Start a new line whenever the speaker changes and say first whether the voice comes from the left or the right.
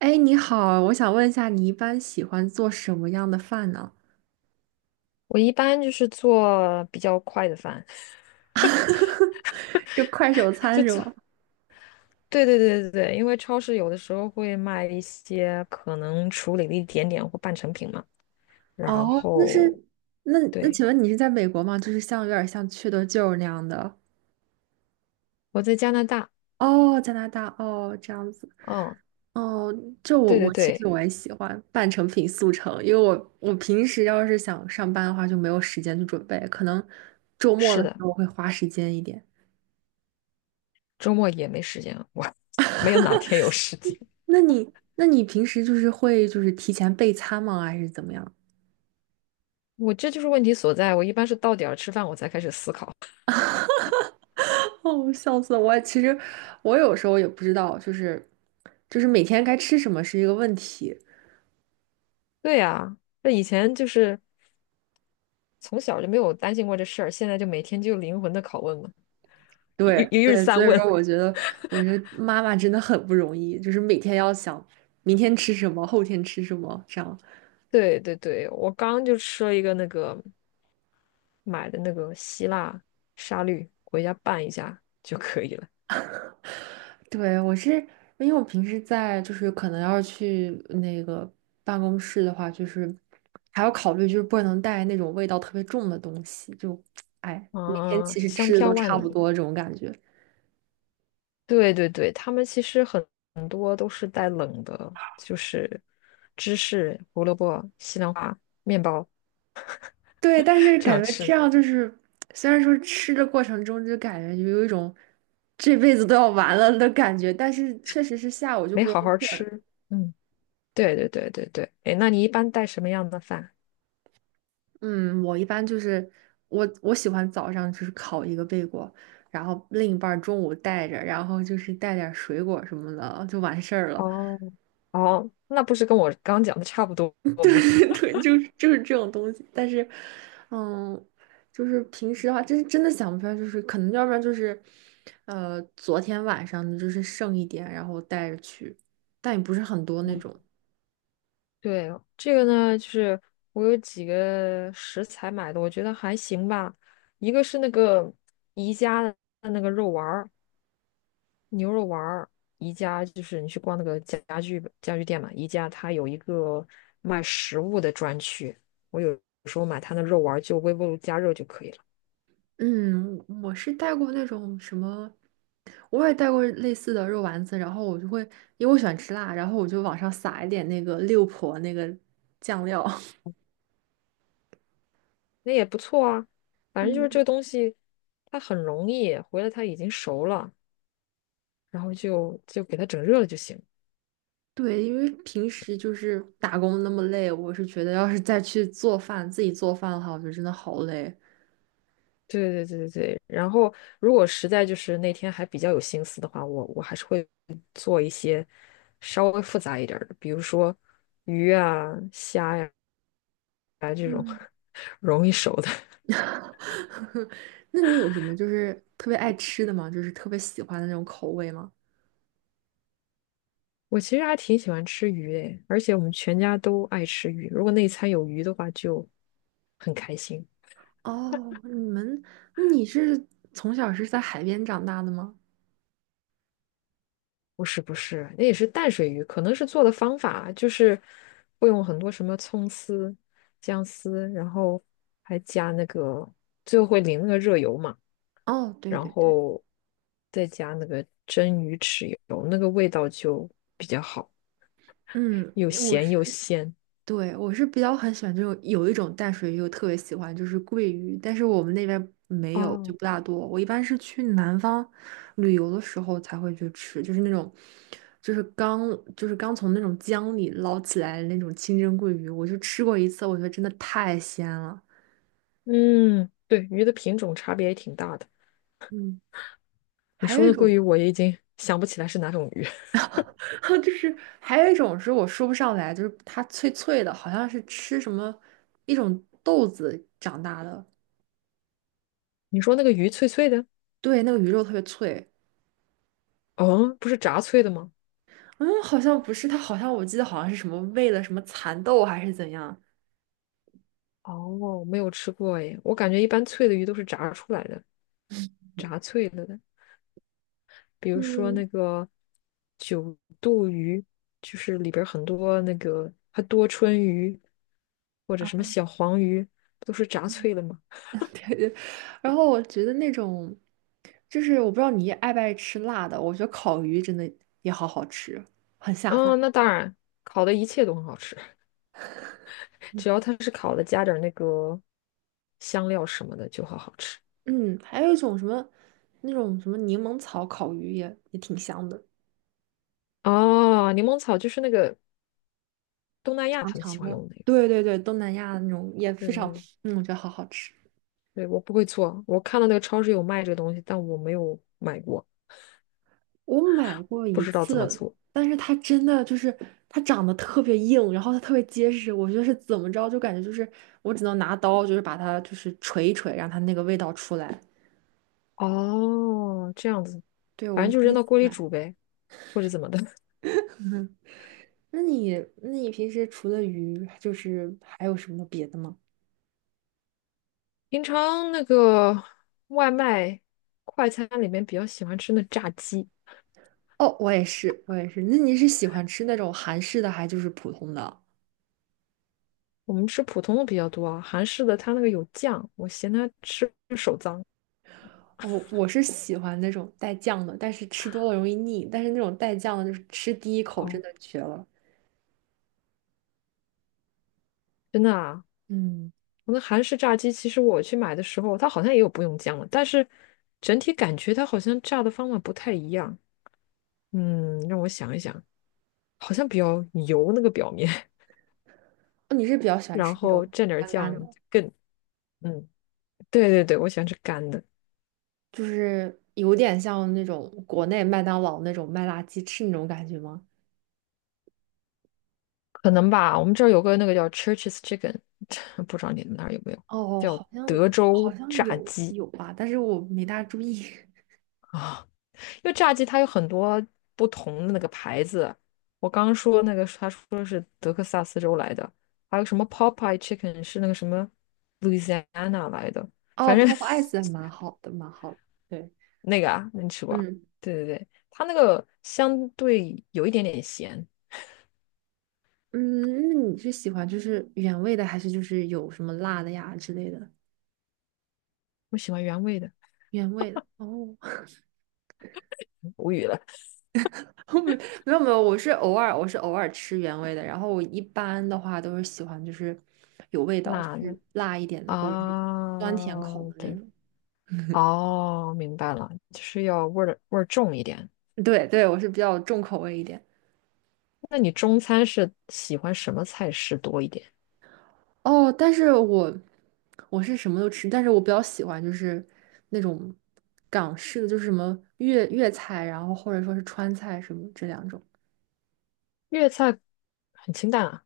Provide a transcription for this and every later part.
right: 哎，你好，我想问一下，你一般喜欢做什么样的饭呢？
left: 我一般就是做比较快的饭，
right: 就快手 餐
left: 就
right: 是
left: 做
right: 吗？
left: 对对对对对，因为超市有的时候会卖一些可能处理了一点点或半成品嘛。然
right: 哦，那
left: 后，
right: 是，
left: 对，
right: 请问你是在美国吗？就是像有点像缺德舅那样的。
left: 我在加拿大，
right: 哦，加拿大，哦，这样子，
left: 嗯，
right: 哦，就我
left: 对对
right: 我其实
left: 对，
right: 我也喜欢半成品速成，因为我平时要是想上班的话就没有时间去准备，可能周末
left: 是
right: 的时
left: 的，
right: 候会花时间一点。
left: 周末也没时间，没有哪天有时间，
right: 那你平时就是会就是提前备餐吗？还是怎么样？
left: 我这就是问题所在。我一般是到点儿吃饭，我才开始思考。
right: 哦，笑死了我！其实我有时候也不知道，就是每天该吃什么是一个问题。
left: 对呀，那以前就是从小就没有担心过这事儿，现在就每天就灵魂的拷问嘛，一
right: 对
left: 一日
right: 对，所
left: 三
right: 以说
left: 问。
right: 我觉得，我觉得妈妈真的很不容易，就是每天要想明天吃什么，后天吃什么，这样。
left: 对对对，我刚刚就吃了一个那个买的那个希腊沙律，回家拌一下就可以了。
right: 对，我是因为我平时在就是可能要是去那个办公室的话，就是还要考虑就是不能带那种味道特别重的东西，就哎，每天
left: 啊，
right: 其实
left: 香
right: 吃的都
left: 飘万
right: 差不
left: 里。
right: 多这种感觉。
left: 对对对，他们其实很多都是带冷的，就是芝士、胡萝卜、西兰花、面包
right: 对，但是
left: 这样
right: 感觉这
left: 吃，
right: 样就是，虽然说吃的过程中就感觉有一种这辈子都要完了的感觉，但是确实是下午就
left: 没
right: 不容
left: 好好
right: 易困。
left: 吃。嗯，对对对对对。哎，那你一般带什么样的饭？
right: 嗯，我一般就是我喜欢早上就是烤一个贝果，然后另一半儿中午带着，然后就是带点儿水果什么的就完事儿了。
left: 哦哦，那不是跟我刚讲的差不多 吗？
right: 对对，就是这种东西。但是，嗯，就是平时的话，真的想不出来，就是可能要不然就是，昨天晚上的就是剩一点，然后带着去，但也不是很多那种。
left: 对，这个呢，就是我有几个食材买的，我觉得还行吧。一个是那个宜家的那个肉丸儿，牛肉丸儿。宜家就是你去逛那个家具店嘛，宜家它有一个卖食物的专区，我有时候买它的肉丸儿，就微波炉加热就可以了，
right: 嗯，我是带过那种什么，我也带过类似的肉丸子，然后我就会，因为我喜欢吃辣，然后我就往上撒一点那个六婆那个酱料。
left: 那也不错啊。反正就是这
right: 嗯。
left: 个东西，它很容易，回来它已经熟了，然后就给它整热了就行。
right: 对，因为平时就是打工那么累，我是觉得要是再去做饭，自己做饭的话，我觉得真的好累。
left: 对对对对对，然后如果实在就是那天还比较有心思的话，我还是会做一些稍微复杂一点儿的，比如说鱼啊、虾呀，
right: 嗯。
left: 容易熟的。
right: 那你有什么就是特别爱吃的吗？就是特别喜欢的那种口味吗？
left: 我其实还挺喜欢吃鱼诶，而且我们全家都爱吃鱼，如果那一餐有鱼的话，就很开心。
right: 哦，你们，那你是从小是在海边长大的吗？
left: 不是不是，那也是淡水鱼，可能是做的方法就是会用很多什么葱丝、姜丝，然后还加那个，最后会淋那个热油嘛，
right: 哦，对
left: 然
right: 对对，
left: 后再加那个蒸鱼豉油，那个味道就比较好，
right: 嗯，
left: 又
right: 我
left: 咸
right: 是。
left: 又鲜。
right: 对，我是比较很喜欢这种，有一种淡水鱼，我特别喜欢，就是桂鱼，但是我们那边没有，就
left: 哦，
right: 不大多。我一般是去南方旅游的时候才会去吃，就是那种，就是刚就是刚从那种江里捞起来的那种清蒸桂鱼，我就吃过一次，我觉得真的太鲜了。
left: 嗯，对，鱼的品种差别也挺大的。
right: 嗯，
left: 你
right: 还
left: 说
right: 有一
left: 那鲑鱼，
right: 种，
left: 我也已经想不起来是哪种鱼。
right: 就是还有一种是我说不上来，就是它脆脆的，好像是吃什么一种豆子长大的，
left: 你说那个鱼脆脆的，
right: 对，那个鱼肉特别脆。
left: 哦，不是炸脆的吗？
right: 嗯，好像不是，他好像我记得好像是什么喂了什么蚕豆还是怎样。
left: 哦，没有吃过诶，我感觉一般脆的鱼都是炸出来的，炸脆了的。比如说那
right: 嗯，
left: 个九肚鱼，就是里边儿很多那个还多春鱼，或者什么小黄鱼，不都是炸脆的嘛。
right: 然后我觉得那种，就是我不知道你爱不爱吃辣的，我觉得烤鱼真的也好好吃，很下饭。
left: 嗯，那当然，烤的一切都很好吃，
right: 嗯，
left: 只要它是烤的，加点儿那个香料什么的就好好吃。
right: 嗯还有一种什么，那种什么柠檬草烤鱼也挺香的，
left: 哦，柠檬草就是那个东南亚
right: 长
left: 他们喜
right: 长
left: 欢
right: 的。
left: 用的那个，
right: 对对对，东南亚那种也非常，
left: 对，
right: 嗯，我觉得好好吃。
left: 对，我不会做，我看到那个超市有卖这个东西，但我没有买过，
right: 我买过
left: 不
right: 一
left: 知道怎么
right: 次，
left: 做。
right: 但是它真的就是它长得特别硬，然后它特别结实，我就是怎么着就感觉就是我只能拿刀就是把它就是锤一锤，让它那个味道出来。
left: 哦，这样子，
right: 对，我
left: 反正
right: 是
left: 就
right: 第
left: 扔
right: 一次
left: 到锅里
right: 买。
left: 煮呗，或者怎么的。
right: 嗯，那你那你平时除了鱼，就是还有什么别的吗？
left: 平常那个外卖快餐里面比较喜欢吃那炸鸡，
right: 哦，我也是，我也是。那你是喜欢吃那种韩式的，还就是普通的？
left: 我们吃普通的比较多啊，韩式的它那个有酱，我嫌它吃手脏。
right: 我是喜欢那种带酱的，但是吃多了容易腻，但是那种带酱的，就是吃第一口真
left: 哦，
right: 的绝了。
left: 真的啊，
right: 嗯。
left: 我那韩式炸鸡，其实我去买的时候，它好像也有不用酱的，但是整体感觉它好像炸的方法不太一样。嗯，让我想一想。好像比较油那个表面，
right: 哦你是比 较喜欢
left: 然
right: 吃那种
left: 后蘸点儿
right: 干干的，
left: 酱更，嗯，对对对，我喜欢吃干的，
right: 就是有点像那种国内麦当劳那种麦辣鸡翅那种感觉吗？
left: 可能吧。我们这儿有个那个叫 Church's Chicken,不知道你们那儿有没有，
right: 哦，
left: 叫
right: 好像
left: 德
right: 好
left: 州
right: 像
left: 炸
right: 有
left: 鸡
right: 有吧，但是我没大注意。
left: 啊。因为炸鸡它有很多不同的那个牌子，我刚刚说那个他说是德克萨斯州来的，还有什么 Popeye Chicken 是那个什么 Louisiana 来的，反
right: 哦
left: 正
right: ，Pop Ice 还蛮好的，蛮好的。对，
left: 那个啊，那你吃过啊
right: 嗯
left: 对对对，它那个相对有一点点咸，
right: 嗯，那你是喜欢就是原味的，还是就是有什么辣的呀之类的？
left: 我喜欢原味的，
right: 原味的哦，
left: 无语了，
right: 没有没有，我是偶尔吃原味的，然后我一般的话都是喜欢就是有味道，就
left: 辣
right: 是
left: 的
right: 辣一点的，或者是。
left: 啊，对，哦，明白了，就是要味儿重一点。
right: 对对，我是比较重口味一点。
left: 那你中餐是喜欢什么菜式多一点？
right: 哦，但是我我是什么都吃，但是我比较喜欢就是那种港式的，就是什么粤菜，然后或者说是川菜什么这两种。
left: 粤菜很清淡啊，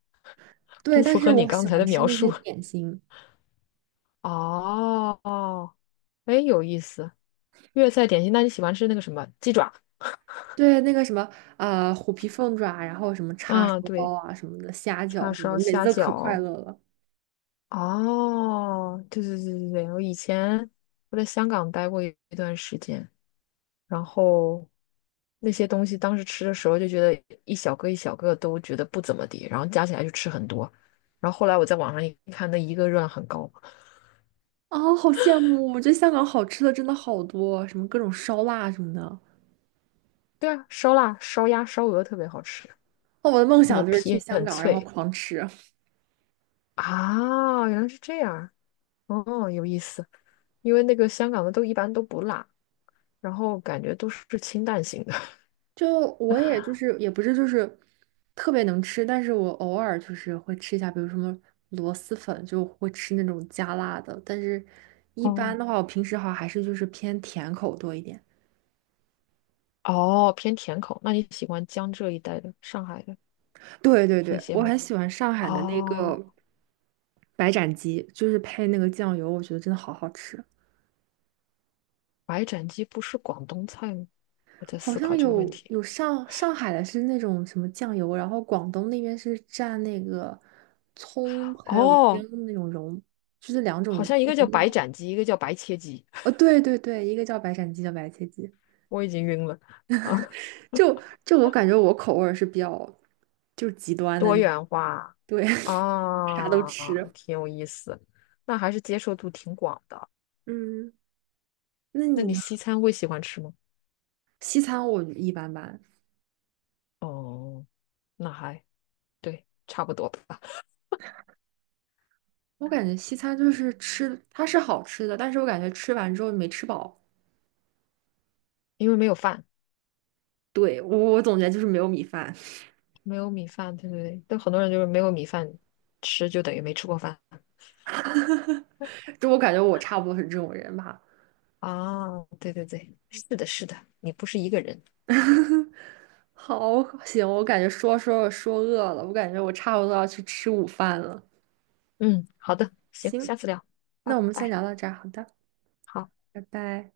right: 对，
left: 不
right: 但
left: 符
right: 是
left: 合你
right: 我
left: 刚
right: 喜
left: 才
right: 欢
left: 的
right: 吃
left: 描
right: 那些
left: 述。
right: 点心，
left: 哦，哦，哎，有意思。粤菜点心，那你喜欢吃那个什么鸡爪？
right: 对那个什么虎皮凤爪，然后什么叉
left: 嗯，
right: 烧
left: 对，
right: 包啊什么的，虾
left: 叉
right: 饺什么
left: 烧、
right: 的每次
left: 虾
right: 都可快
left: 饺，
right: 乐了。
left: 哦，对对对对对，我以前我在香港待过一段时间，然后那些东西当时吃的时候就觉得一小个一小个都觉得不怎么地，然后加起来就吃很多，然后后来我在网上一看，那一个热量很高。
right: 啊！好羡慕！我觉得香港好吃的真的好多，什么各种烧腊什么的。
left: 对啊，烧腊、烧鸭、烧鹅特别好吃，
right: 哦，我的梦
left: 那个
right: 想就是去
left: 皮
right: 香
left: 很
right: 港，然后
left: 脆
right: 狂吃。
left: 啊，原来是这样，哦，有意思，因为那个香港的都一般都不辣，然后感觉都是清淡型的。
right: 就我也就是也不是就是特别能吃，但是我偶尔就是会吃一下，比如什么螺蛳粉，就会吃那种加辣的。但是一
left: 哦
right: 般的话，我平时好像还是就是偏甜口多一点。
left: 哦，偏甜口。那你喜欢江浙一带的、上海的
right: 对对
left: 那
right: 对，
left: 些
right: 我很
left: 吗？
right: 喜欢上海的那
left: 哦，
right: 个白斩鸡，就是配那个酱油，我觉得真的好好吃。
left: 白斩鸡不是广东菜吗？我在
right: 好
left: 思
right: 像
left: 考这个问
right: 有
left: 题。
right: 有上上海的是那种什么酱油，然后广东那边是蘸那个葱还有姜
left: 哦，
right: 的那种蓉，就是两
left: 好
right: 种
left: 像一个
right: 不
left: 叫
right: 一
left: 白
right: 样
left: 斩鸡，一个叫白切鸡，
right: 哦，对对对，一个叫白斩鸡，叫白切鸡。
left: 我已经晕了。啊，
right: 就就我感觉我口味儿是比较就是极端的
left: 多
right: 那，
left: 元化
right: 对，啥都
left: 啊，
right: 吃。
left: 挺有意思。那还是接受度挺广的。
right: 嗯，那
left: 那
right: 你
left: 你
right: 呢？
left: 西餐会喜欢吃吗？
right: 西餐我一般般，
left: 哦，那还对，差不多吧。
right: 我感觉西餐就是吃，它是好吃的，但是我感觉吃完之后没吃饱。
left: 因为没有饭，
right: 对，我总结就是没有米饭，
left: 没有米饭，对不对？但很多人就是没有米饭吃，就等于没吃过饭。
right: 就我感觉我差不多是这种人吧。
left: 哦，对对对，是的，是的，你不是一个人。
right: 好，行，我感觉说饿了，我感觉我差不多要去吃午饭了。
left: 嗯，好的，行，
right: 行，
left: 下次聊，
right: 那
left: 拜
right: 我们先
left: 拜。
right: 聊到这儿，好的。
left: 好。
right: 拜拜。